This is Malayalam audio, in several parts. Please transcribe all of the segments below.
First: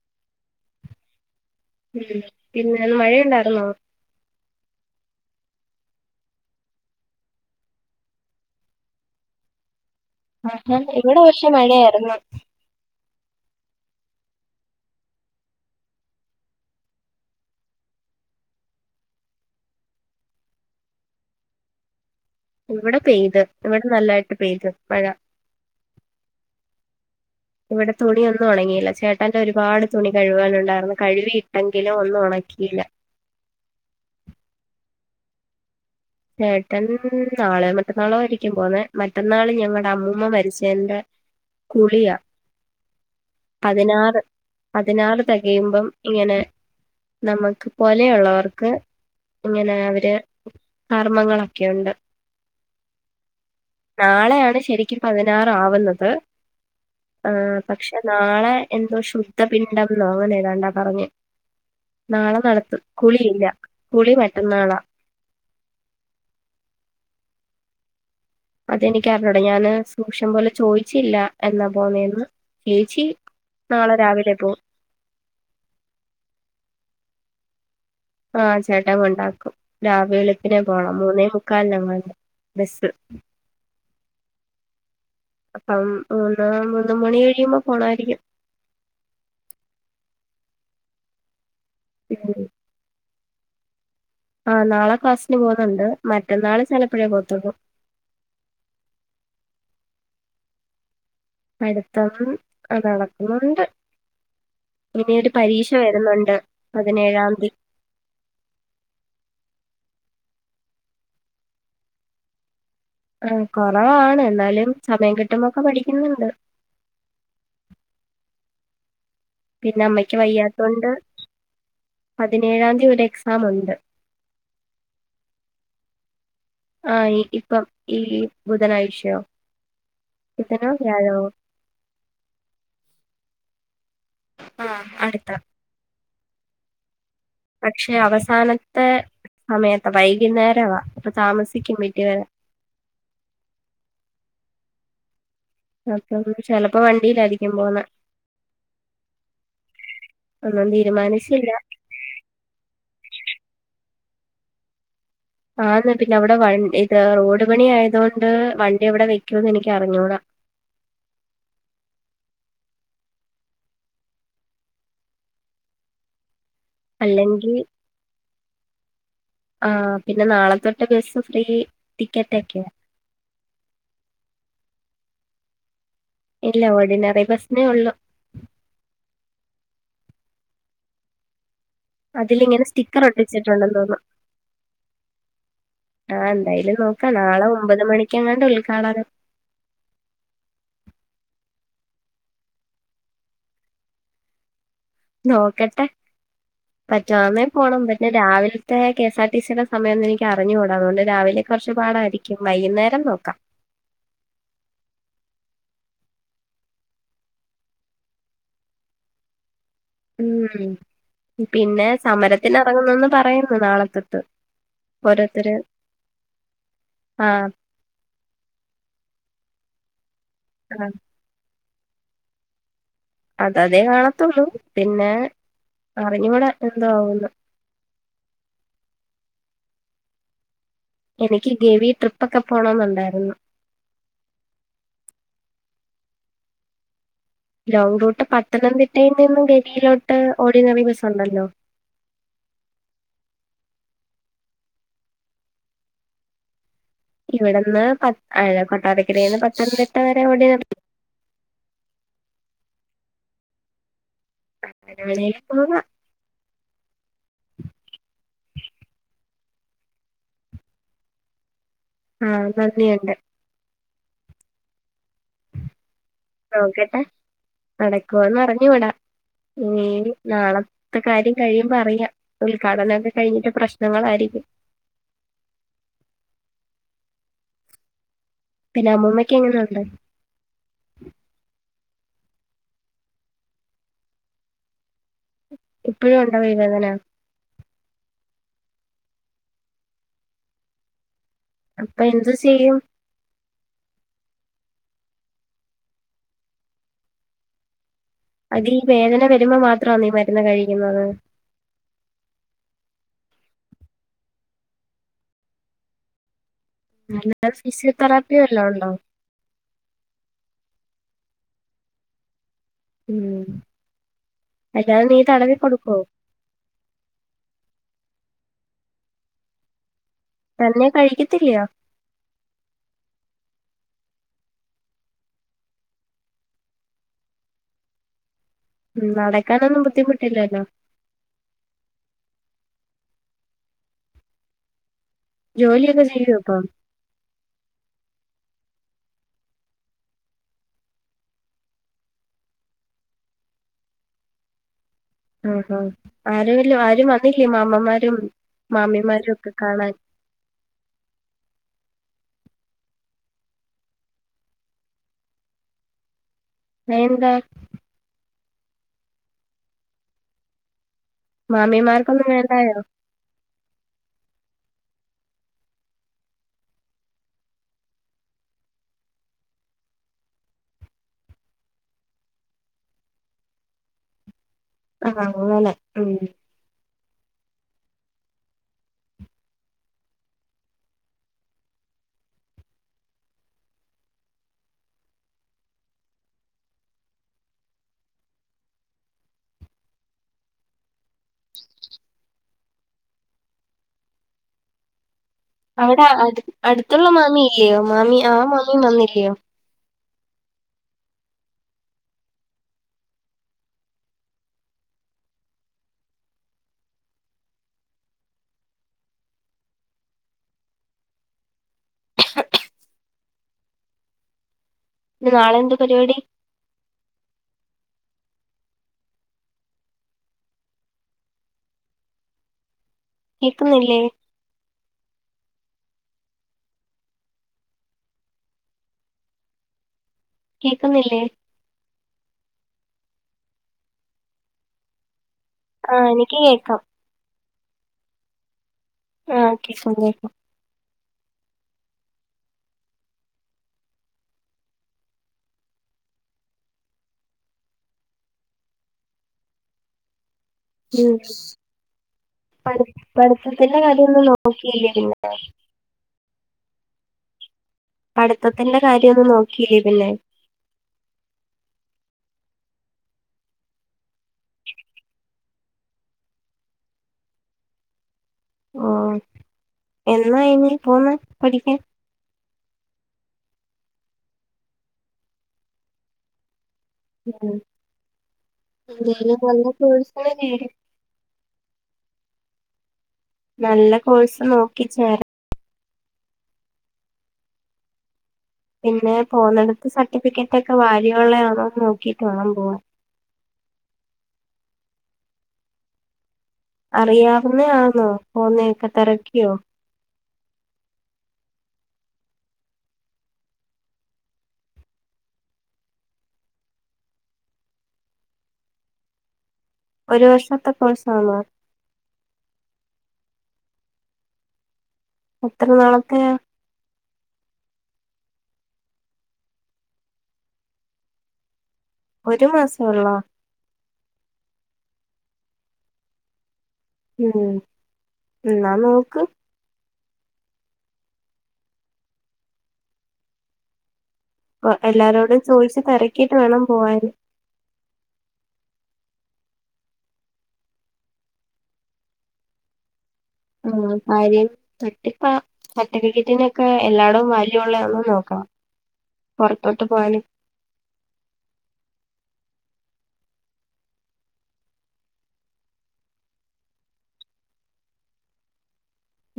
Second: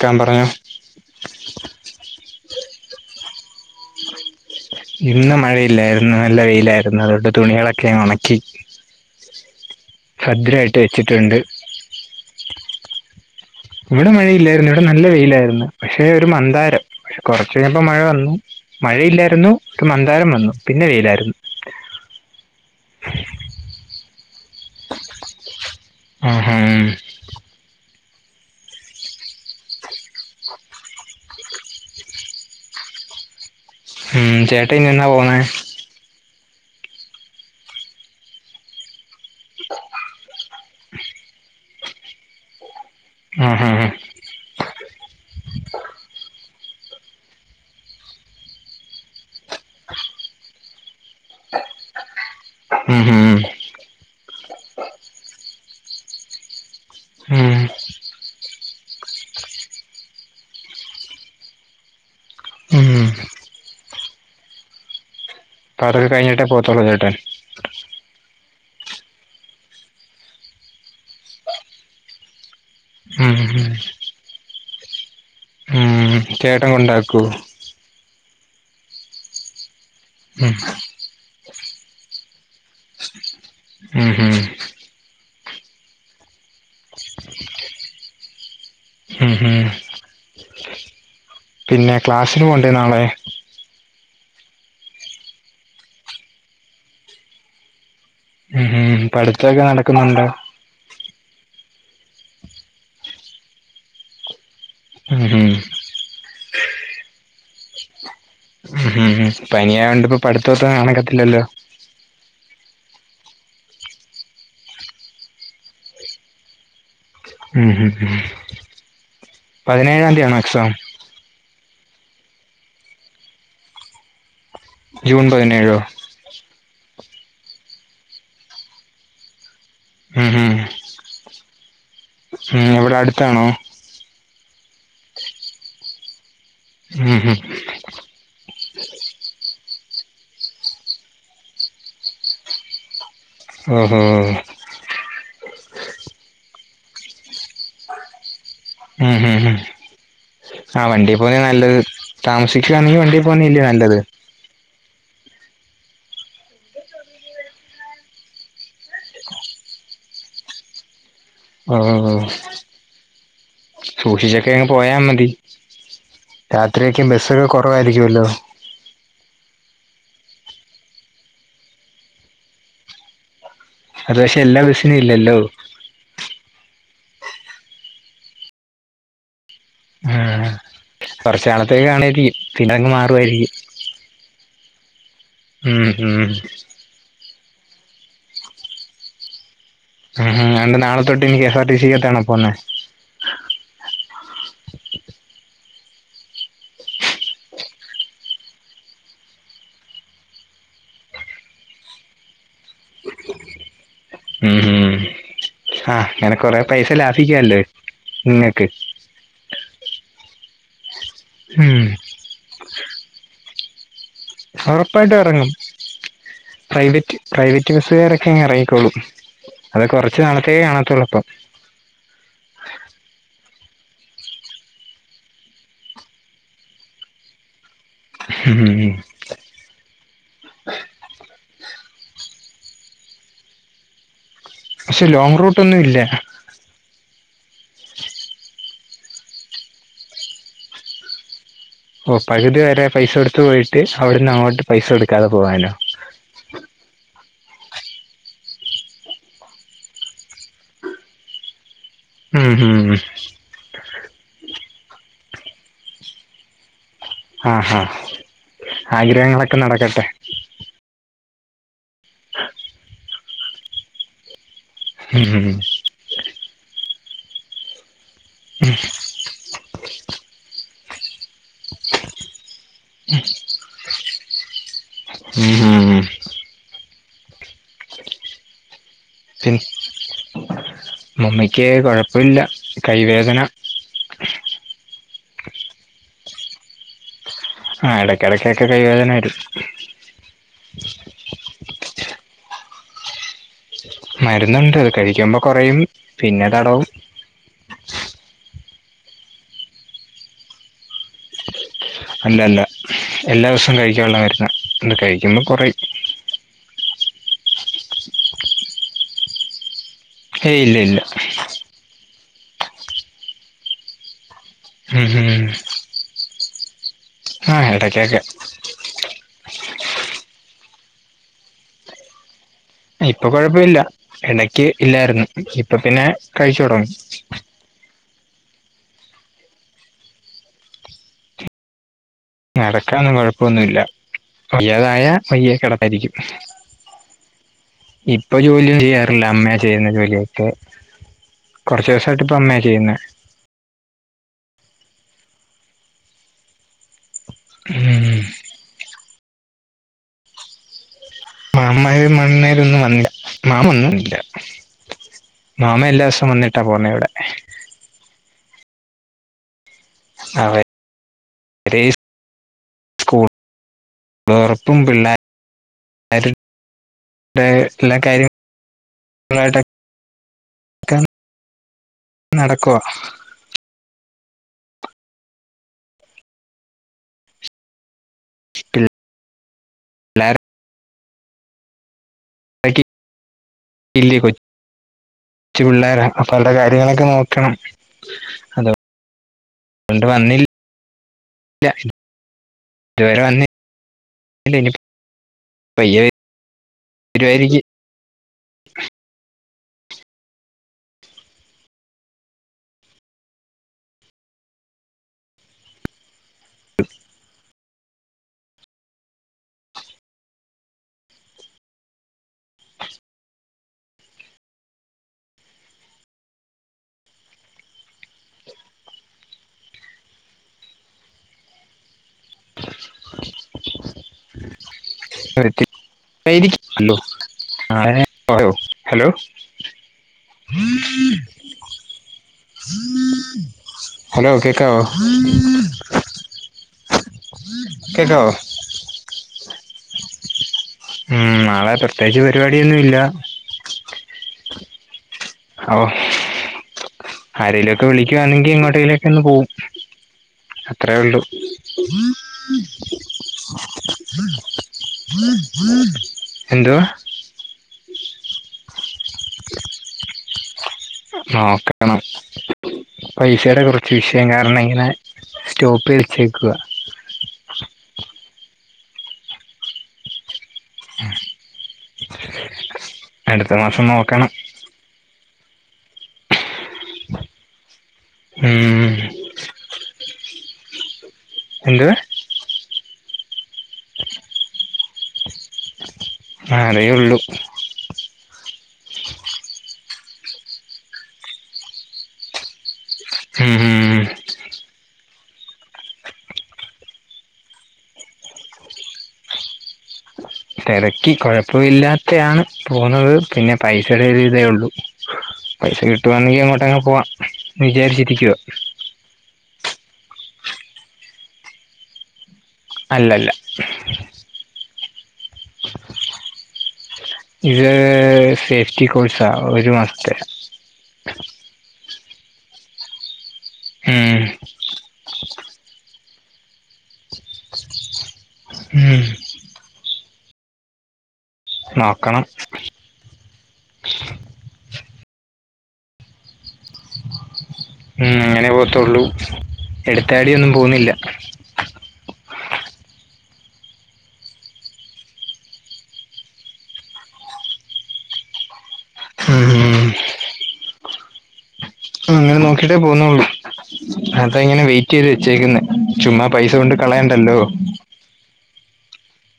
ക്കൻ പറയാ ഉം പിന്നെ മഴയുണ്ടായിരുന്നോ ഇന്ന് മഴയില്ലായിരുന്നു നല്ല വെയിലായിരുന്നു അതുകൊണ്ട് തുണികളൊക്കെ ഉണക്കി ആ ഭദ്രമായിട്ട് എവിടെ വെച്ചിട്ടുണ്ട് പക്ഷേ മഴയായിരുന്നു ഇവിടെ മഴയില്ലായിരുന്നു ഇവിടെ നല്ല വെയിലായിരുന്നു പക്ഷെ ഒരു മന്താരം പക്ഷെ കൊറച്ചു കഴിഞ്ഞപ്പോ മഴ വന്നു മഴയില്ലായിരുന്നു ഒരു മന്താരം വന്നു പിന്നെ വെയിലായിരുന്നു ഇവിടെ പെയ്ത് ഇവിടെ നല്ലായിട്ട് പെയ്തു മഴ ആഹാ ഇവിടെ തുണിയ ഒന്നും ഉണങ്ങിയില്ല ചേട്ടാൻന്റെ ഒരുപാട് തുണി കഴിവാനുണ്ടായിരുന്ന കഴവിയിട്ടെങ്കിലും ഒന്നും ഉണക്കിയില്ല ഉം ചേട്ട എനിയന്നാ പോണേ ചേട്ടൻ നാളെ മറ്റന്നാള ആയിരിക്കും പോന്നെ മറ്റന്നാള് ഞങ്ങളുടെ അമ്മൂമ്മ മരിച്ചന്റെ കുളിയാ ആഹാ പതിനാറ് പതിനാറ് തകയുമ്പം ഇങ്ങനെ നമുക്ക് പോലെയുള്ളവർക്ക് ഇങ്ങനെ അവര് കർമ്മങ്ങളൊക്കെയുണ്ട് ഉം ഉം നാളെയാണ് ശരിക്കും പതിനാറ ആവുന്നത് ആ ഉം പക്ഷെ നാളെ എന്തോ ശുദ്ധ പിിണ്ടന്നോ അങ്ങനെ ഏതാണ്ടാ പറഞ്ഞെ നാളെ നടത്തും ഉം കുളിയില്ല കുളി മറ്റന്നാളാ പടവ് കഴിഞ്ഞട്ട പോത്തലോ ചേട്ടൻ അതെനിക്ക് അറിഞ്ഞുട ഞാന് സൂക്ഷം പോലെ ചോദിച്ചില്ല എന്നാ പോണേന്ന്. ഏച്ചി ഉം ഉം നാളെ രാവിലെ പോവും. ഉം ചേട്ടൻ കൊണ്ടാക്കോ? ഉം ആഹ് ചേട്ടൻ കൊണ്ടാക്കും രാവിലെ ഉം വെളുപ്പിനെ പോണം മൂന്നേ [unintelligible] ബസ്സ് ഉം ഉം അം മൂന്ന് മണി കഴിയുമ്പോ പോണായിരിക്കും. ഉം ഉം പിന്നെ ഉം ക്ലാസ്സിന് പോണ്ടേ നാളെ ആഹ് നാളെ ക്ലാസ്സ്ന് പോവുന്നുണ്ട് മറ്റന്നാള് ചിലപ്പഴേ പോവത്തൊള്ളൂ. ഉം ഹം പഠിത്തൊക്കെ നടക്കുന്നുണ്ടോ? പഠിത്തം ആ നടക്കുന്നുണ്ട് ഇനി ഉം ഒരു ഉം പരീക്ഷ വ രുന്നുണ്ട് പതിനേഴാംതി. ഹ് ഉംം പനി ആയോണ്ട് ഇപ്പോ പഠിത്തൊന്നും നടക്കത്തില്ലല്ലോ ഉം കുറവാണ് എന്നാലും സമയം കിട്ടുമ്പോൊക്കെ പഠിക്കുന്നുണ്ട്. ഹു ഉം. പിന്നെ പതിനേഴാം അമ്മയ്ക്ക് തീയതി ആണോ എക്സാം വയ്യാത്തൊണ്ട് പതിനേഴാം തീയതി ഒരു എക്സാം ഉണ്ട് ജൂൺ പതിനേഴോ. ആഹ് ഇപ്പം ഈ ബുധനാഴ്ചയോ ഹു ഹും ബുധനോ വ്യാഴവോ ഉം അവിടെ അ ടുത്താണോ. ആഹ അടുത്ത. ഹു ഉം. പക്ഷെ അവസാനത്തെ സമയത്ത വൈകുന്നേരവാ ഇപ്പൊ താമസിക്കും വീട്ടി വരാൻ. അ ഹാ ഹാ ഹ. അപ്പം ചിലപ്പോ വണ്ടിയിലയിരിക്കും പോവുന്നെ. ഉം ഹ് ഹ ഒന്നും ആഹ് വണ്ടി പോവുന്ന തീരുമാനിച്ചില്ല നല്ലത്. താമസിക്കുകവാണെങ്കിൽ വണ്ടിൽ പോവുന്നേല്ലിയോ നല്ലത്. ആന്ന് പിന്നെ അവിടെ വ ഇത് റോഡ് പണി ആയത് കൊണ്ട് വണ്ടി അവിടെ വെക്കുംന്ന് എനിക്ക് അറിഞ്ഞുടാ ആമ് സൂക്ഷിച്ചൊക്കെങ്ങ് പോയാ മതി രാത്രിയൊക്കെ ബസ് അല്ലെങ്കി കുറവായിരിക്കുമല്ലോ. ആ പിന്നെ നാളെ തൊട്ട് ബസ് ഫ്രീ ടിക്കറ്റ് ഒക്കെ അത് പക്ഷെ എല്ലാ ബസിനും ഇല്ലല്ലോ? ഇല്ല ഓർഡിനറി ബസിനേ ഒള്ളു. ഹ് ഉം കുറച്ച് നാളത്തേക്ക് കാണുമായിരിക്കും. അതിലിങ്ങനെ പിന്നങ്ങ് സ്റ്റിക്കർ മാറുവായിരിക്കും. [unintelligible] ഉം ആഹ ഉം എന്തായാലും നോക്കാം നാളെ ഒമ്പത് മണിക്കെങ്ങാണ്ട് ഉദ്ഘാടനം. ഹും ഹും രണ്ട് നാളത്തൊട്ട് കെ എസ് ആർ ടി സിക്ക്റ്റെണോ പോവുന്നെ. നോക്കട്ടെ. പറ്റുവാന്നെ പോണം പിന്നെ രാവിലത്തെ കെ എസ് ആർ ടി സിയുടെ സമയം ഒന്നും എനിക്ക് അറിഞ്ഞു കൂടാ അതുകൊണ്ട് രാവിലെ കൊറച്ച് പാടായിരിക്കും. വൈകുന്നേരം നോക്കാം. ഉം ഹം ആഹ് അങ്ങനെ കൊറെ പൈസ ലാഭിക്കല്ലോ നിങ്ങക്ക്. ഉം ഉം പിന്നെ സമരത്തിന് ഇറങ്ങുന്നന്ന് പറയുന്നു നാളെത്തൊ ഉറപ്പായിട്ട് ഇറങ്ങും പ്രൈവറ്റ് ആ പ്രൈവറ്റ്. മറ്റ് ബസ്സുകാരൊക്കെ ഇങ്ങ് ഇറങ്ങിക്കോളൂഠ അത് കുറച്ച് നാളത്തേ ആ കാണത്തുള്ളൂപ്പൊ. അത് അതേ കാണത്തുള്ളൂ പിന്നെ അറിഞ്ഞു കൂട്ടാ എന്തോ ആവുന്ന്. [unintelligible] എനിക്ക് ഗവി ട്രിപ്പൊക്കെ പോണന്നുണ്ടായിരുന്നു. പക്ഷെ ലോങ് റൂട്ടൊന്നും ഇല്ലെ. ലൗറൂട്ട് പത്തനംതിട്ടയിൽ നിന്നും ഗവിയിലോട്ട് ഓർഡിനറി ബസ് ഉണ്ടല്ലാ. ഓ പകുതി വരെ പൈസ കൊടുത്ത് പോയിട്ട് അവിടുന്ന് അങ്ങോട്ട് പൈസ കൊടുക്കാതെ പോവാനോ? ഇവിടെന്ന് പ കൊട്ടാരക്കരെന്ന് പത്തനംതിട്ട വരെ ഓട ഉം ഉം അങ്ങനെ വേണേലും പോവാ ആഹ് ആഹ് ആഗ്രഹങ്ങളൊക്കെ നടക്കട്ടെ ആഹ് നന്ദിയുണ്ട് ഉം ഉം നോക്കട്ടെ നടക്കുവോന്ന് അറിഞ്ഞൂടാ ഉം നാളത്തെ കാര്യം കഴിയുമ്പോ അറിയാം ഉദ്ഘാടനൊക്കെ കഴിഞ്ഞിട്ട് പ്രശ്നങ്ങളായിരിക്കും. [unintelligible] പിന്നെ അമ്മൂമ്മയ്ക്ക് എങ്ങനെ ഉണ്ട്. അമ്മമ്മയ്ക്ക് കുഴപ്പില്ല കൈവേദന. ഇപ്പഴും ഉണ്ടോ കൈ വേദന. ആഹ് എടയ്ക്കിടക്കൊക്കെ കൈ വേദന വരും. അപ്പൊ എന്തു ചെയ്യും. മരുന്നുണ്ട് അത് കഴിക്കുമ്പോ കുറയും പിന്നെ തടവും. അതി വേദന വരുമ്പോ മാത്രന്നൊ ഈ മരുന്ന് കഴിക്കുന്നത്. അല്ലല്ല എല്ലാ ദിവസവും കഴിക്കാനുള്ള മരുന്ന അത് കഴിക്കുമ്പോ കുറയും. ഫിസിയോ തെറാപ്പി വല്ലതും ഉണ്ടോ? ഏയ്‌ ഇല്ല ഇല്ല. ഉം വല്ലാതെ ഉം നീ തടവി കൊടുക്കോ? [inaudible] ആഹ് എടക്കൊക്കെ. തന്നെ കഴിക്കത്തില്ലെയോ. ഇപ്പൊ കൊഴപ്പമില്ല ഇടക്ക് ഇല്ലായിരുന്നു ഇപ്പൊ പിന്നെ കഴിച്ചു തുടങ്ങി. ഉം നടക്കാനൊന്നും ബുദ്ധിമുട്ടില്ലല്ലോ? നടക്കാനൊന്നും കൊഴപ്പൊന്നുല്ല വയ്യാതായ വയ്യെ ജോലിയൊക്കെ കിടത്താരിക്കും. ചെയ്യോ ഇപ്പം ഇപ്പൊ ജോലിയൊന്നും ചെയ്യാറില്ല അമ്മയ ചെയ്യുന്നെ ജോലിയൊക്കെ കുറച്ച് ദിവസായിട്ട് ഇപ്പൊ അമ്മയ ചെയ്യുന്നെ. ആഹ് ആഹ് ആരേലും ആരും വന്നില്ലേ മാമമ്മാരും ഉം മാമ്മിമാരും ഒക്കെ കാണാൻ. മാമമ്മാര്. മാമ ഒന്നും ഇല്ല മാമ എല്ലാസോം വന്നിട്ട്. അയെന്താ അവൻ മാമിമാർക്കൊന്നും വേണ്ടയോ? സ്കൂൾ തൊറപ്പും പിള്ളേ ര് [unintelligible] നടക്കുവ ആഹ് അങ്ങനെ ഉം ഇ [inaudible] [unintelligible] ച്ചു പിള്ളേര അപ്പൊ അവരുടെ കാര്യങ്ങളൊക്കെ നോക്കണം. അതോണ്ട് വന്നിൽ. ല്യ ഇതുവരെ വന്നില്ല ഇനി പയ്യെ അവിടെ അ അടുത്തുള്ള മാമി വരുവായിരിക്കും ഇല്ലയോ മാമി ആ മാമിയും വന്നില്ലയോ? [inaudible] ഇനി നാളെ എന്ത് പരിപടി [inaudible] കേക്കുന്നില്ലേ? [inaudible] [unintelligible] [unintelligible] ആ ഹലോ [inaudible] കേക്കുന്നില്ലേ ഹലോ കേക്കാവോ? ആഹ് എനിക്ക് കേക്കാം. കേക്കാവോ? ആ ഓക്കെ കുംലൊ ഉം നാളെ പ്രത്യേകിച്ച് പരിപാടിയൊന്നും ഇല്ല അ വൊ ആരേലൊക്കെ വിളിക്കുവാന്നെങ്കിൽ എങ്ങോട്ടേലൊക്ക ഒന്ന് പോവും അത്രേ ഉം ഉള്ളൂ പഠി പഠിത്തത്തിന്റെ കാര്യൊന്നും നോക്കിയില്ലെ പിന്നെ എന്തോ പഠിത്തത്തിന്റെ കാര്യം ഒന്നും നോക്കിയില്ലേ പിന്നെ നോക്ക ട്ട് ണം പൈഷേടെ കുറച്ച് വിഷയം കാരണം ഇങ്ങനെ സ്റ്റോപ്പ് വച്ചേക്കുവാ ഓ എന്നാ ഇനി പോവ്ന്നേ പഠിക്കാൻ അടുത്ത മാസം നോക്കണം ഉം ഉം എന്തേലും നല്ല കോഴ്സെ [unintelligible] എന്ത് നല്ല കോഴ്സ് നോക്കിച്ചേരാ ആറേയൊള്ളു പിന്നെ പോന്നിടത്ത് സർട്ടിഫിക്കറ്റ് ഒക്കെ വാല്യൂയുള്ളതാണോന്ന് നോക്കിട്ട് വേണം പോവാൻ ശരി അറിയാവുന്നേ ആന്നോ പോന്നേക്കെ തെരക്കിയോ തെരക്കി കുഴപ്പമില്ലാത്തെയാണ് പോകുന്നത് പിന്നെ പൈസയുടെ ഒരു ഇതേ ഉള്ളൂ പൈസ കിട്ടുവാണെങ്കിഅങ്ങോട്ട് അങ്ങ് പോവാന്ന് വിചാരിച്ചിരിക്കുവ ഒരു വർഷത്തെ കോഴ്സാണോ അല്ലല്ല എത്ര നാളത്തെയാ ഇത് സേഫ്റ്റി കോഴ്സാ ഒരു മാസത്തെ ഒരു മാസ ഒള്ളോ ഉം ഉം ന്നാ ഉം നോക്ക് നോക്കണം എല്ലാരോടും ചോദിച്ച് തെരക്കിയിട്ട് വേണം പോവാൻ ഉം അങ്ങനെ പോവത്തുള്ളു എടുത്താടിയൊന്നും പോവ്ന്നില്ല ഉം ആരേം തട്ടിപ്പാ സർട്ടിഫിക്കറ്റിനൊക്കെ എല്ലാടും വാല്യൂള്ളാന്നും നോക്കണം പൊറത്തോട്ട് ഉം പോവാന് അങ്ങനെ നോക്കീട്ടെ പോന്നൊള്ളു അതയിങ്ങനെ വെയിറ്റ് ചെയ്ത് വെച്ചേക്കുന്ന ചുമ്മാ പൈസ കൊണ്ട് കളയണ്ടല്ലോ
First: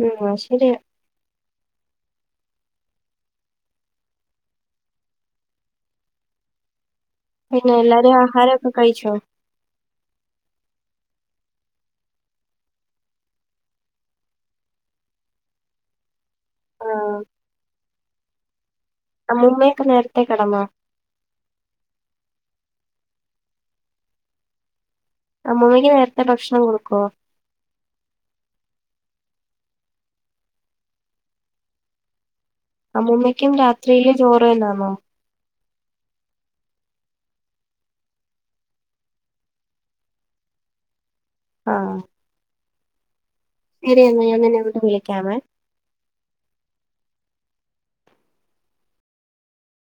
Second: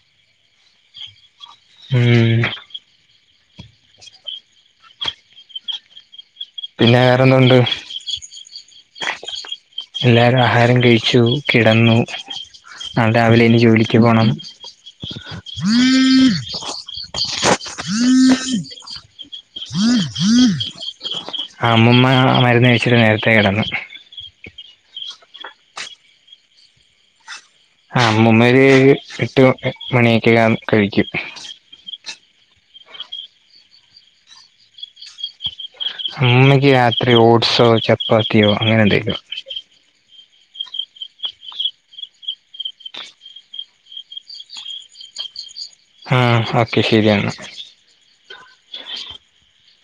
ഉം അയ് ശരിയാ ഉം പിന്നെ വേറെന്തോ പിന്നെ എല്ലാരും ആഹാരൊക്കെ കഴിച്ചോ എല്ലാരും ആഹാരം കഴിച്ചു കിടന്നു നാളെ രാവിലെ ഇനി ജോലിക്ക് പോണം ആഹ് അമ്മുമ്മയൊക്കെ നേരത്തെ കെടന്നോ ആഹ് അമ്മൂമ്മ മരുന്ന് കഴിച്ചിട്ട് നേരത്തെ കെടന്നു അമ്മൂമ്മയ്ക്ക് നേരത്തെ ഭക്ഷണം കൊടുക്കോ ആഹ് അമ്മുമ്മ ഒര് എട്ട് ഓക്കേ മണിയൊക്കകവുമ്പോ കഴിക്കും അമ്മൂമ്മയ്ക്കും രാത്രിയില് ചോറ് തന്നാണോ അമ്മൂമയ്ക്ക് രാത്രി ഓട്സോ ചപ്പാത്തിയോ അങ്ങനെ എന്തെലും ആഹ് ശരിയെന്നാ ഞാൻ നിന്നെ അങ്ങോട്ട് വിളിക്കാവെ ഉം ഓക്കെ ശരിയന്നാ